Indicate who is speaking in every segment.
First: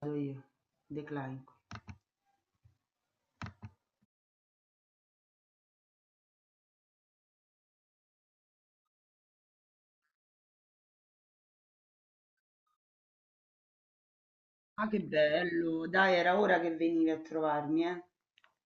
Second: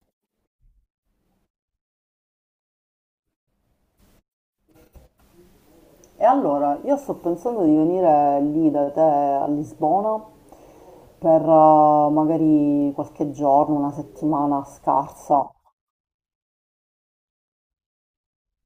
Speaker 1: Vado io, declaico.
Speaker 2: E allora, io sto pensando di venire lì da te a Lisbona per magari qualche giorno, una settimana
Speaker 1: Ah, che
Speaker 2: scarsa.
Speaker 1: bello! Dai, era ora che venivi a trovarmi, eh.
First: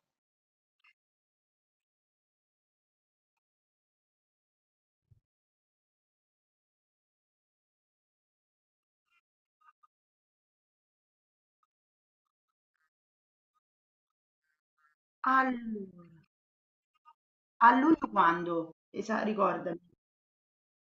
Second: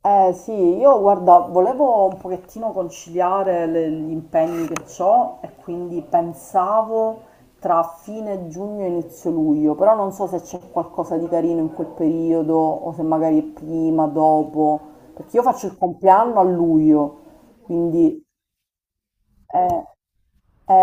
Speaker 2: Eh sì, io guarda, volevo un pochettino conciliare gli impegni che ho e quindi pensavo tra fine giugno e inizio luglio, però non so se c'è qualcosa di carino in quel periodo o se magari è prima, dopo, perché io
Speaker 1: Allora,
Speaker 2: faccio il compleanno a luglio,
Speaker 1: a luglio
Speaker 2: quindi...
Speaker 1: quando? Ricordami.
Speaker 2: eh, È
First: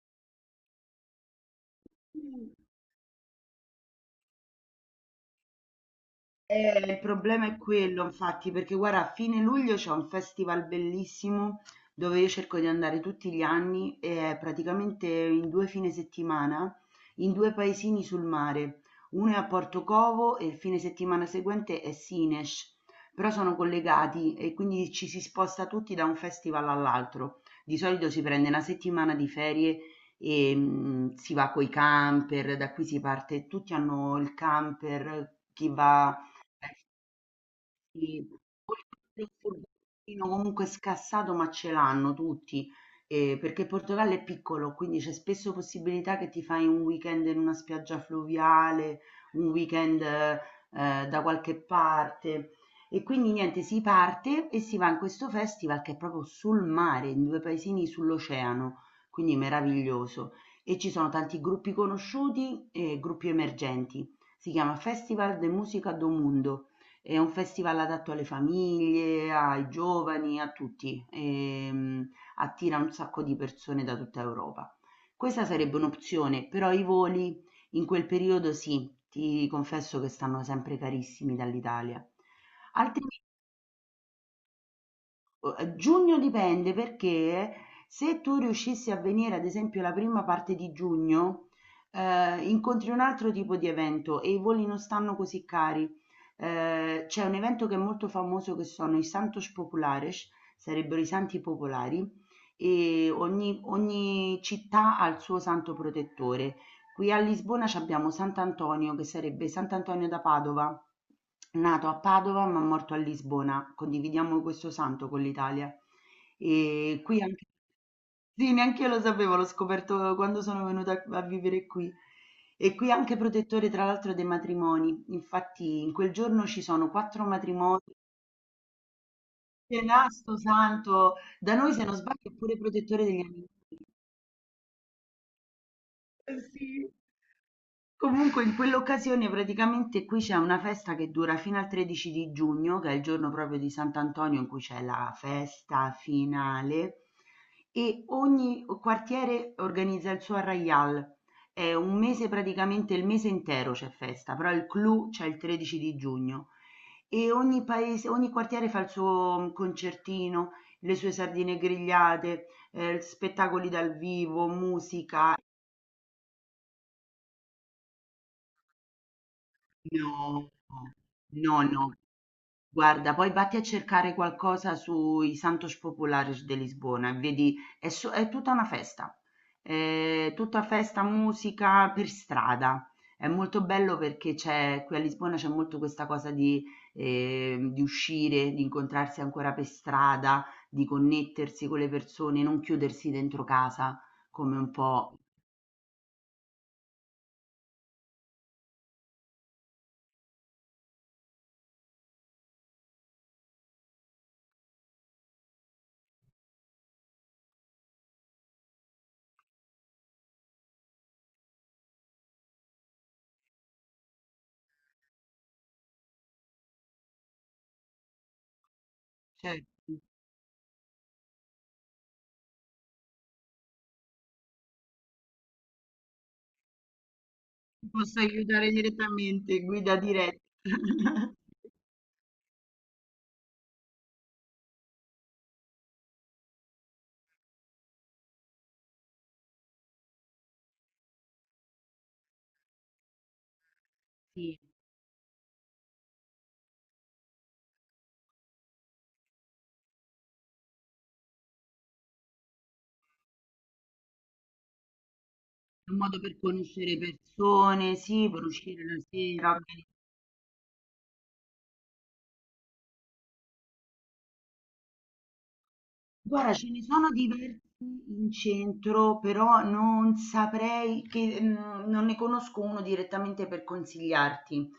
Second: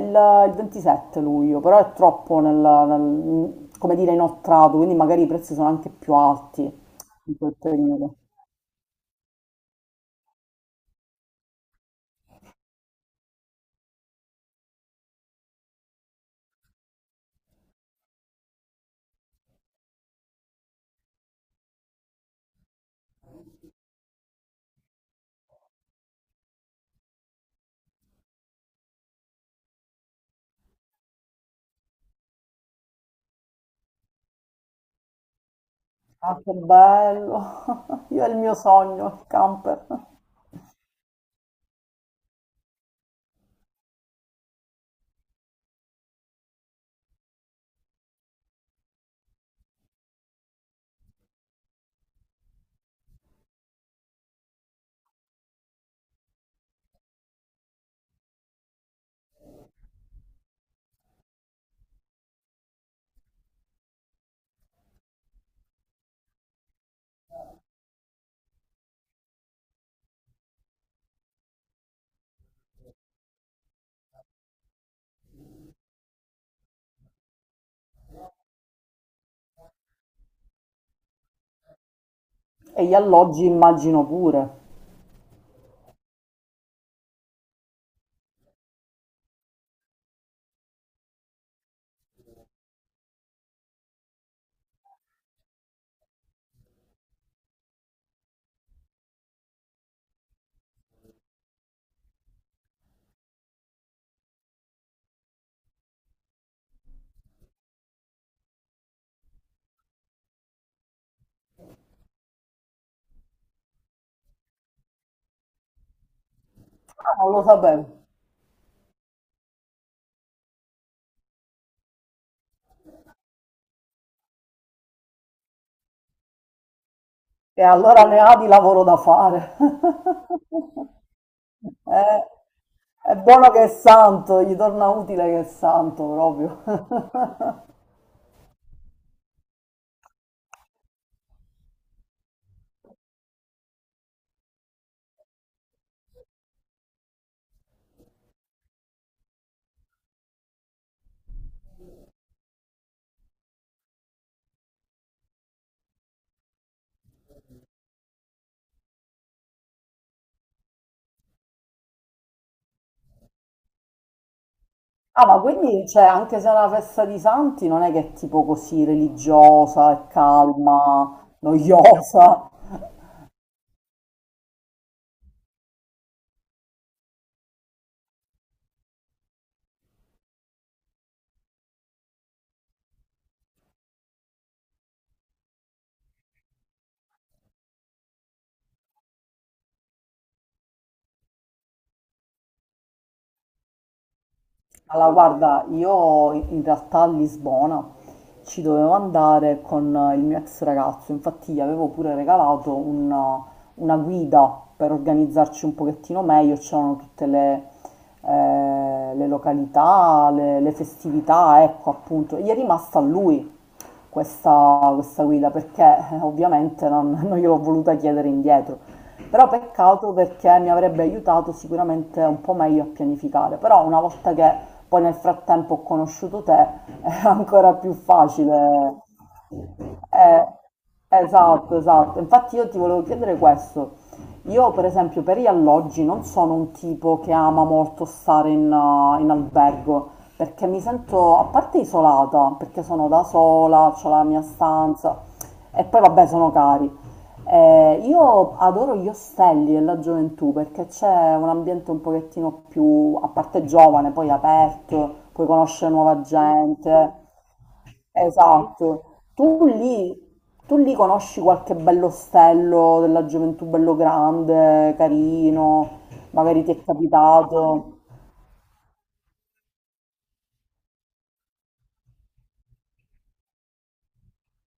Speaker 2: il, il 27 luglio, però è troppo nel come dire, inoltrato, quindi magari i prezzi sono anche più alti
Speaker 1: Il
Speaker 2: in
Speaker 1: problema
Speaker 2: quel
Speaker 1: è quello,
Speaker 2: periodo.
Speaker 1: infatti, perché guarda, a fine luglio c'è un festival bellissimo dove io cerco di andare tutti gli anni e è praticamente in due fine settimana in due paesini sul mare. Uno è a Portocovo e il fine settimana seguente è Sines, però sono collegati e quindi ci si sposta tutti da un festival all'altro. Di solito si prende una settimana di ferie e si va coi camper, da qui si parte, tutti hanno il camper, chi va
Speaker 2: Ah, che
Speaker 1: eh
Speaker 2: bello!
Speaker 1: sì,
Speaker 2: Io è il mio
Speaker 1: oltretutto
Speaker 2: sogno, il
Speaker 1: il
Speaker 2: camper.
Speaker 1: furbettino comunque scassato, ma ce l'hanno tutti, perché il Portogallo è piccolo, quindi c'è spesso possibilità che ti fai un weekend in una spiaggia fluviale, un weekend, da qualche parte. E quindi niente, si parte e si va in questo festival che è proprio sul mare, in due paesini sull'oceano, quindi meraviglioso. E ci sono tanti gruppi conosciuti e gruppi emergenti. Si chiama Festival de Música do Mundo. È un festival adatto alle famiglie, ai giovani, a tutti, attira un sacco di persone da tutta Europa. Questa sarebbe un'opzione, però i voli in quel periodo sì, ti confesso che stanno sempre carissimi dall'Italia.
Speaker 2: E gli
Speaker 1: Altrimenti
Speaker 2: alloggi immagino pure.
Speaker 1: giugno dipende perché se tu riuscissi a venire ad esempio la prima parte di giugno, incontri un altro tipo di evento e i voli non stanno così cari. C'è un evento che è molto famoso che sono i Santos Populares, sarebbero i santi popolari, e ogni città ha il suo santo protettore. Qui a Lisbona c'abbiamo sant'Antonio che sarebbe sant'Antonio da Padova, nato a Padova ma morto a Lisbona. Condividiamo questo santo con l'Italia. E
Speaker 2: Ah,
Speaker 1: qui
Speaker 2: non lo
Speaker 1: anche
Speaker 2: sapevo.
Speaker 1: sì, neanche io lo sapevo, l'ho scoperto quando sono venuta a vivere qui. E qui anche protettore, tra l'altro, dei matrimoni. Infatti, in quel giorno ci sono quattro
Speaker 2: E
Speaker 1: matrimoni.
Speaker 2: allora ne ha di lavoro da fare.
Speaker 1: Che nasto santo! Da noi, se non sbaglio, è pure protettore
Speaker 2: Eh, è
Speaker 1: degli animali.
Speaker 2: buono che è santo, gli torna utile che è santo proprio.
Speaker 1: Sì. Comunque in quell'occasione praticamente qui c'è una festa che dura fino al 13 di giugno, che è il giorno proprio di Sant'Antonio in cui c'è la festa finale e ogni quartiere organizza il suo arraial. È un mese praticamente, il mese intero c'è festa, però il clou c'è il 13 di giugno e ogni paese, ogni quartiere fa il suo concertino, le sue sardine grigliate, spettacoli dal vivo,
Speaker 2: Ah,
Speaker 1: musica.
Speaker 2: ma quindi, cioè, anche se è una festa di santi, non è che è tipo così religiosa,
Speaker 1: No,
Speaker 2: calma, no,
Speaker 1: no, no.
Speaker 2: noiosa.
Speaker 1: Guarda, poi vatti a cercare qualcosa sui Santos Populares de Lisbona e vedi, è, è tutta una festa, è tutta festa, musica per strada. È molto bello perché c'è, qui a Lisbona c'è molto questa cosa di uscire, di incontrarsi ancora per strada, di connettersi con le persone, non chiudersi dentro casa come un
Speaker 2: Allora,
Speaker 1: po'.
Speaker 2: guarda, io in realtà a Lisbona ci dovevo andare con il mio ex ragazzo, infatti gli avevo pure regalato una guida per organizzarci un pochettino meglio, c'erano tutte le località, le festività, ecco appunto, e gli è rimasta a lui questa guida perché ovviamente non gliel'ho voluta chiedere indietro. Però
Speaker 1: Certo, ti
Speaker 2: peccato perché mi avrebbe aiutato sicuramente un po' meglio a pianificare, però una volta che poi nel frattempo ho conosciuto te è ancora più
Speaker 1: posso aiutare
Speaker 2: facile.
Speaker 1: direttamente, guida diretta.
Speaker 2: Eh, esatto, esatto. Infatti io ti volevo chiedere questo. Io per esempio per gli alloggi non sono un tipo che ama molto stare in albergo perché mi sento a parte isolata, perché sono da sola, ho la mia
Speaker 1: Sì.
Speaker 2: stanza e poi vabbè sono cari. Io adoro gli ostelli e la gioventù perché c'è un ambiente un pochettino più, a parte giovane, poi aperto, puoi
Speaker 1: È
Speaker 2: conoscere
Speaker 1: un modo
Speaker 2: nuova
Speaker 1: per conoscere
Speaker 2: gente.
Speaker 1: persone, sì, per uscire la
Speaker 2: Esatto.
Speaker 1: sera.
Speaker 2: Tu
Speaker 1: Organi-
Speaker 2: lì, tu lì conosci qualche bello ostello della gioventù bello grande, carino,
Speaker 1: Guarda,
Speaker 2: magari
Speaker 1: ce
Speaker 2: ti
Speaker 1: ne
Speaker 2: è
Speaker 1: sono diversi
Speaker 2: capitato.
Speaker 1: in centro, però non saprei che non ne conosco uno direttamente per consigliarti.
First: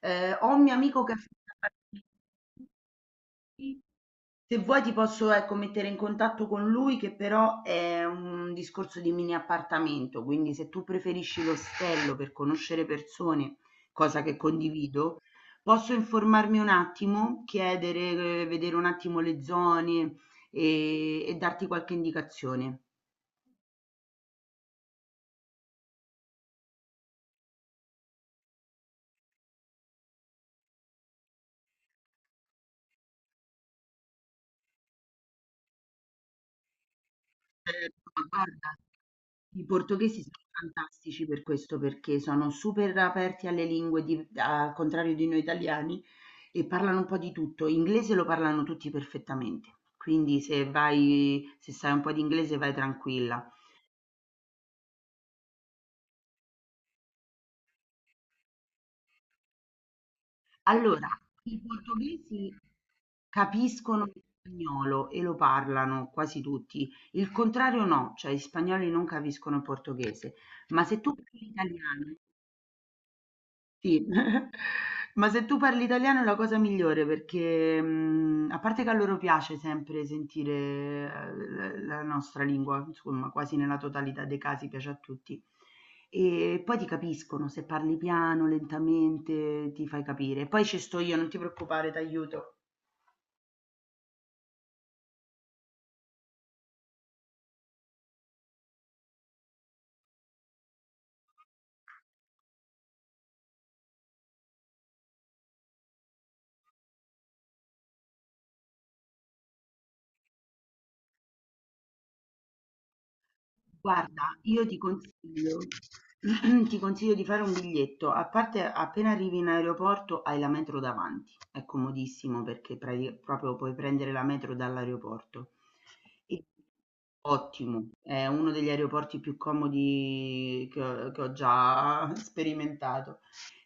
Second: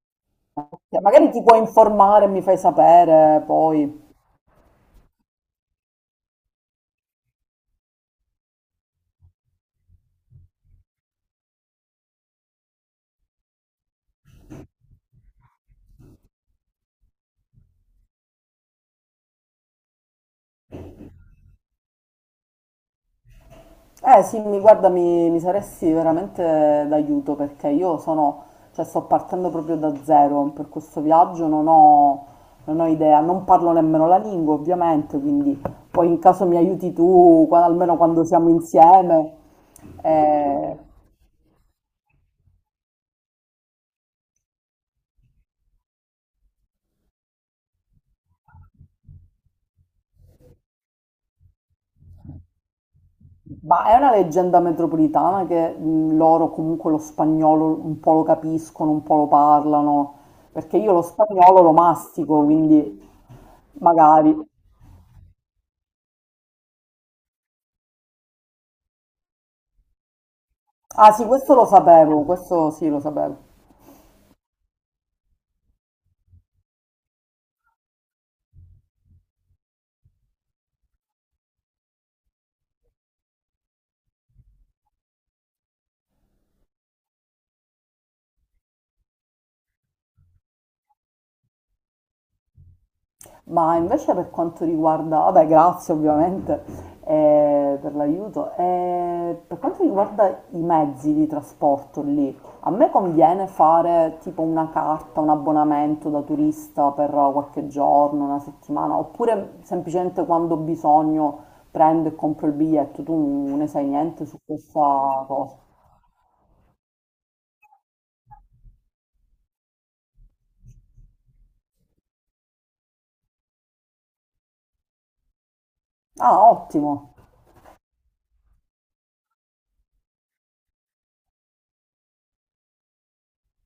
Speaker 1: Ho un mio
Speaker 2: Ok,
Speaker 1: amico che ha
Speaker 2: magari ti puoi
Speaker 1: fatto
Speaker 2: informare e mi fai sapere
Speaker 1: sì.
Speaker 2: poi.
Speaker 1: Se vuoi ti posso, ecco, mettere in contatto con lui che però è un discorso di mini appartamento, quindi se tu preferisci l'ostello per conoscere persone, cosa che condivido, posso informarmi un attimo, chiedere, vedere un attimo le zone e darti qualche indicazione.
Speaker 2: Eh sì, mi guarda, mi saresti veramente d'aiuto perché io sono, cioè sto partendo proprio da zero per questo viaggio, non ho idea, non parlo nemmeno la lingua ovviamente, quindi poi in caso mi aiuti tu, almeno
Speaker 1: Certo, ma
Speaker 2: quando siamo
Speaker 1: guarda,
Speaker 2: insieme.
Speaker 1: i portoghesi sono
Speaker 2: Eh,
Speaker 1: fantastici per questo, perché sono super aperti alle lingue, al contrario di noi italiani, e parlano un po' di tutto. Inglese lo parlano tutti perfettamente, quindi se vai, se sai un po' di inglese vai tranquilla.
Speaker 2: ma è una leggenda metropolitana che loro comunque lo spagnolo un po' lo capiscono, un po' lo parlano, perché io lo
Speaker 1: Allora, i
Speaker 2: spagnolo lo mastico,
Speaker 1: portoghesi
Speaker 2: quindi
Speaker 1: capiscono lo
Speaker 2: magari.
Speaker 1: spagnolo e lo parlano quasi tutti, il contrario no, cioè gli spagnoli non capiscono il portoghese, ma se tu
Speaker 2: Ah sì,
Speaker 1: parli
Speaker 2: questo lo
Speaker 1: italiano
Speaker 2: sapevo, questo sì lo sapevo.
Speaker 1: sì, ma se tu parli italiano è la cosa migliore perché, a parte che a loro piace sempre sentire la nostra lingua, insomma, quasi nella totalità dei casi piace a tutti. E poi ti capiscono, se parli piano, lentamente, ti fai capire. Poi ci sto io, non ti preoccupare, ti aiuto.
Speaker 2: Ma invece per quanto riguarda, vabbè, grazie ovviamente per l'aiuto. Per quanto riguarda i mezzi di trasporto lì, a me conviene fare tipo una carta, un abbonamento da turista per qualche giorno, una settimana, oppure semplicemente quando ho bisogno prendo e compro il biglietto, tu ne sai niente su
Speaker 1: Guarda, io ti
Speaker 2: questa cosa?
Speaker 1: consiglio, ti consiglio di fare un biglietto, a parte appena arrivi in aeroporto hai la metro davanti, è comodissimo perché proprio puoi prendere la metro dall'aeroporto. E-
Speaker 2: Ah, ottimo.
Speaker 1: Ottimo, è uno degli aeroporti più comodi che ho già sperimentato.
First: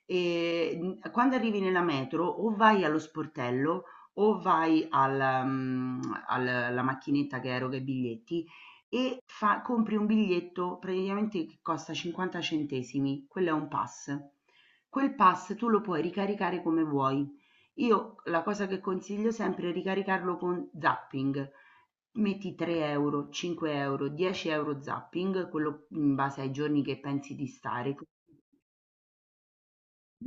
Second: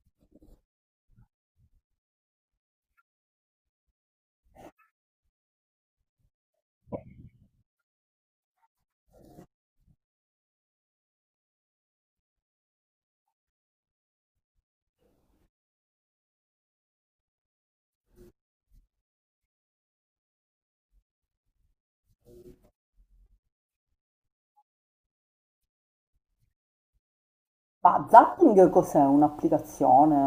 Speaker 1: E quando arrivi nella metro o vai allo sportello o vai al, alla macchinetta che eroga i biglietti e compri un biglietto praticamente che costa 50 centesimi, quello è un pass. Quel pass tu lo puoi ricaricare come vuoi. Io la cosa che consiglio sempre è ricaricarlo con zapping. Metti 3 euro, 5 euro, 10 euro zapping, quello in base ai giorni che pensi di stare.
Speaker 2: Ma Zapping cos'è?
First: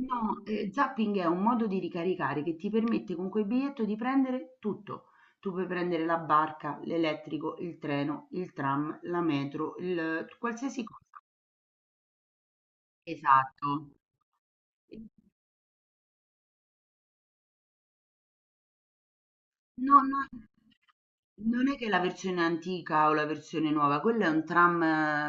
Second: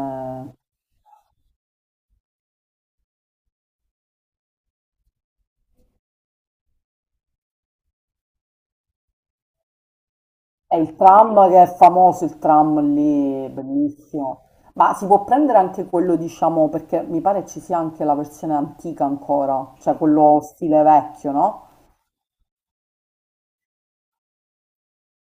Speaker 1: No, zapping è un modo di ricaricare che ti permette con quel biglietto di prendere tutto. Tu puoi prendere la barca, l'elettrico, il treno, il tram, la metro, il
Speaker 2: È
Speaker 1: qualsiasi
Speaker 2: il
Speaker 1: cosa.
Speaker 2: tram che è famoso, il tram lì,
Speaker 1: Esatto.
Speaker 2: bellissimo. Ma si può prendere anche quello, diciamo, perché mi pare ci sia anche la versione antica ancora, cioè
Speaker 1: No, no,
Speaker 2: quello stile vecchio,
Speaker 1: non
Speaker 2: no?
Speaker 1: è che la versione antica o la versione nuova, quello è un tram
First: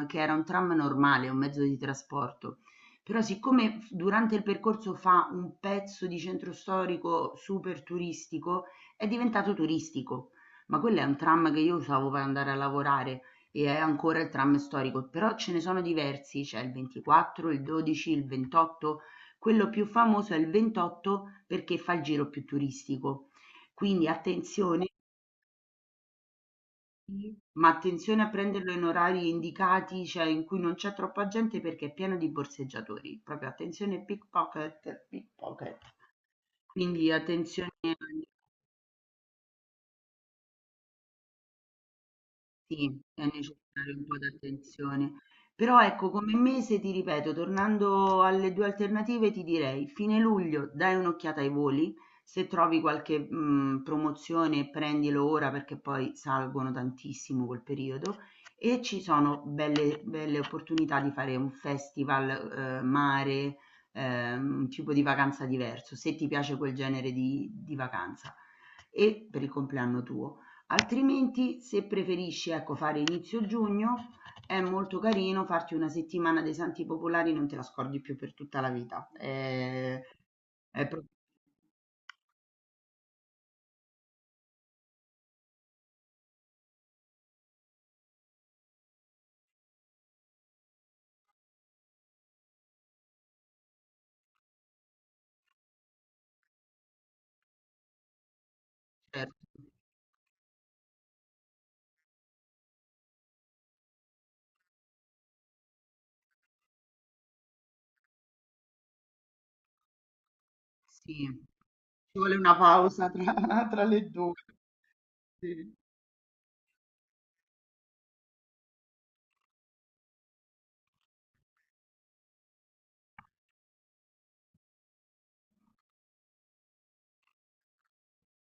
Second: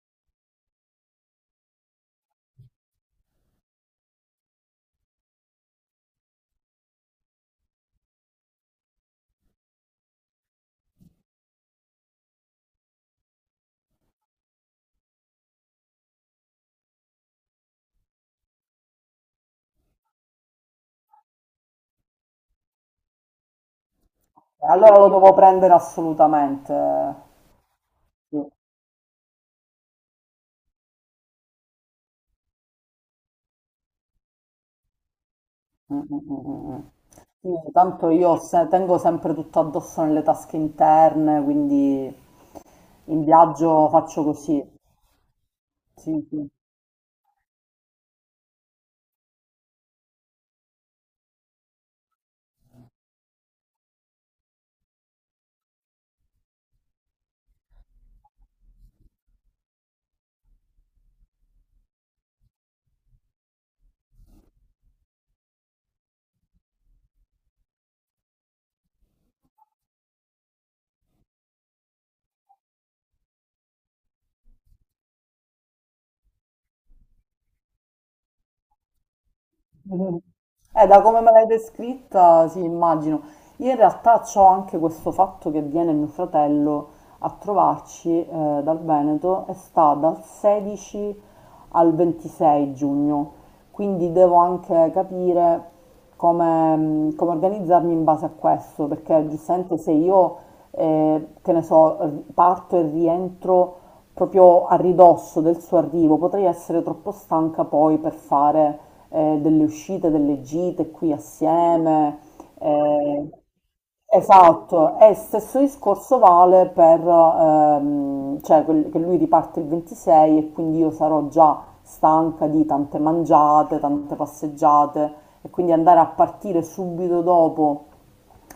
Speaker 1: che era un tram normale, un mezzo di trasporto. Però siccome durante il percorso fa un pezzo di centro storico super turistico, è diventato turistico. Ma quello è un tram che io usavo per andare a lavorare e è ancora il tram storico, però ce ne sono diversi, c'è il 24, il 12, il 28. Quello più famoso è il 28 perché fa il giro più turistico quindi
Speaker 2: E
Speaker 1: attenzione
Speaker 2: allora lo devo prendere assolutamente.
Speaker 1: sì, ma attenzione a
Speaker 2: Sì, mm,
Speaker 1: prenderlo in orari indicati, cioè in cui non c'è troppa gente perché è pieno di borseggiatori. Proprio attenzione pickpocket, pickpocket.
Speaker 2: mm, mm, mm, mm.
Speaker 1: Quindi
Speaker 2: Sì,
Speaker 1: attenzione
Speaker 2: tanto io tengo sempre tutto addosso nelle tasche interne, quindi
Speaker 1: sì,
Speaker 2: in
Speaker 1: è
Speaker 2: viaggio
Speaker 1: necessario un po'
Speaker 2: faccio così.
Speaker 1: d'attenzione. Però ecco,
Speaker 2: Sì,
Speaker 1: come
Speaker 2: sì.
Speaker 1: mese ti ripeto, tornando alle 2 alternative, ti direi fine luglio dai un'occhiata ai voli, se trovi qualche promozione prendilo ora perché poi salgono tantissimo quel periodo e ci sono belle opportunità di fare un festival, mare, un tipo di vacanza diverso, se ti piace quel genere di vacanza e per il compleanno tuo. Altrimenti, se preferisci ecco fare inizio giugno, è molto carino farti una settimana dei Santi Popolari, non te la scordi più per tutta la vita.
Speaker 2: Mhm.
Speaker 1: È
Speaker 2: Da
Speaker 1: proprio
Speaker 2: come me l'hai descritta, sì, immagino. Io in realtà ho anche questo fatto che viene mio fratello a trovarci dal Veneto e sta dal 16 al 26 giugno, quindi devo anche capire come, come organizzarmi in base a questo, perché
Speaker 1: certo.
Speaker 2: giustamente se io, che ne so, parto e rientro proprio a ridosso del suo arrivo, potrei essere troppo stanca poi per fare delle uscite, delle gite qui
Speaker 1: Sì, ci
Speaker 2: assieme.
Speaker 1: vuole una pausa
Speaker 2: eh,
Speaker 1: tra, tra le due.
Speaker 2: esatto, e stesso
Speaker 1: Sì.
Speaker 2: discorso vale per, cioè, che lui riparte il 26 e quindi io sarò già stanca di tante mangiate, tante passeggiate e quindi andare a partire subito dopo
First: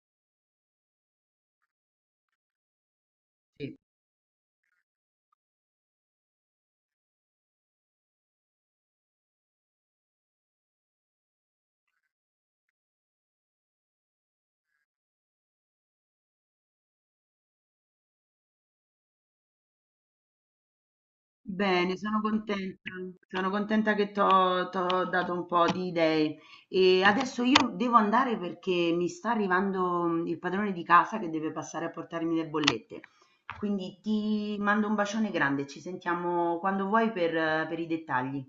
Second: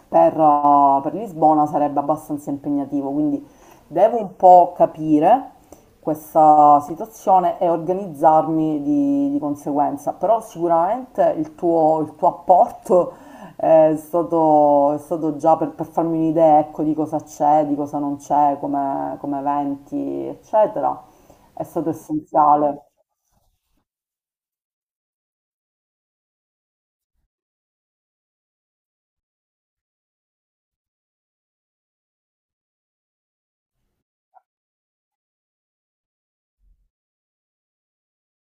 Speaker 2: per Lisbona sarebbe abbastanza impegnativo, quindi
Speaker 1: Sì.
Speaker 2: devo un po' capire questa situazione e organizzarmi di conseguenza, però sicuramente il tuo apporto è stato già per farmi un'idea, ecco, di cosa c'è, di cosa non c'è, come eventi, eccetera, è stato
Speaker 1: Bene,
Speaker 2: essenziale.
Speaker 1: sono contenta che ti ho dato un po' di idee. E adesso io devo andare perché mi sta arrivando il padrone di casa che deve passare a portarmi le bollette. Quindi ti mando un bacione grande, ci sentiamo quando vuoi per i dettagli.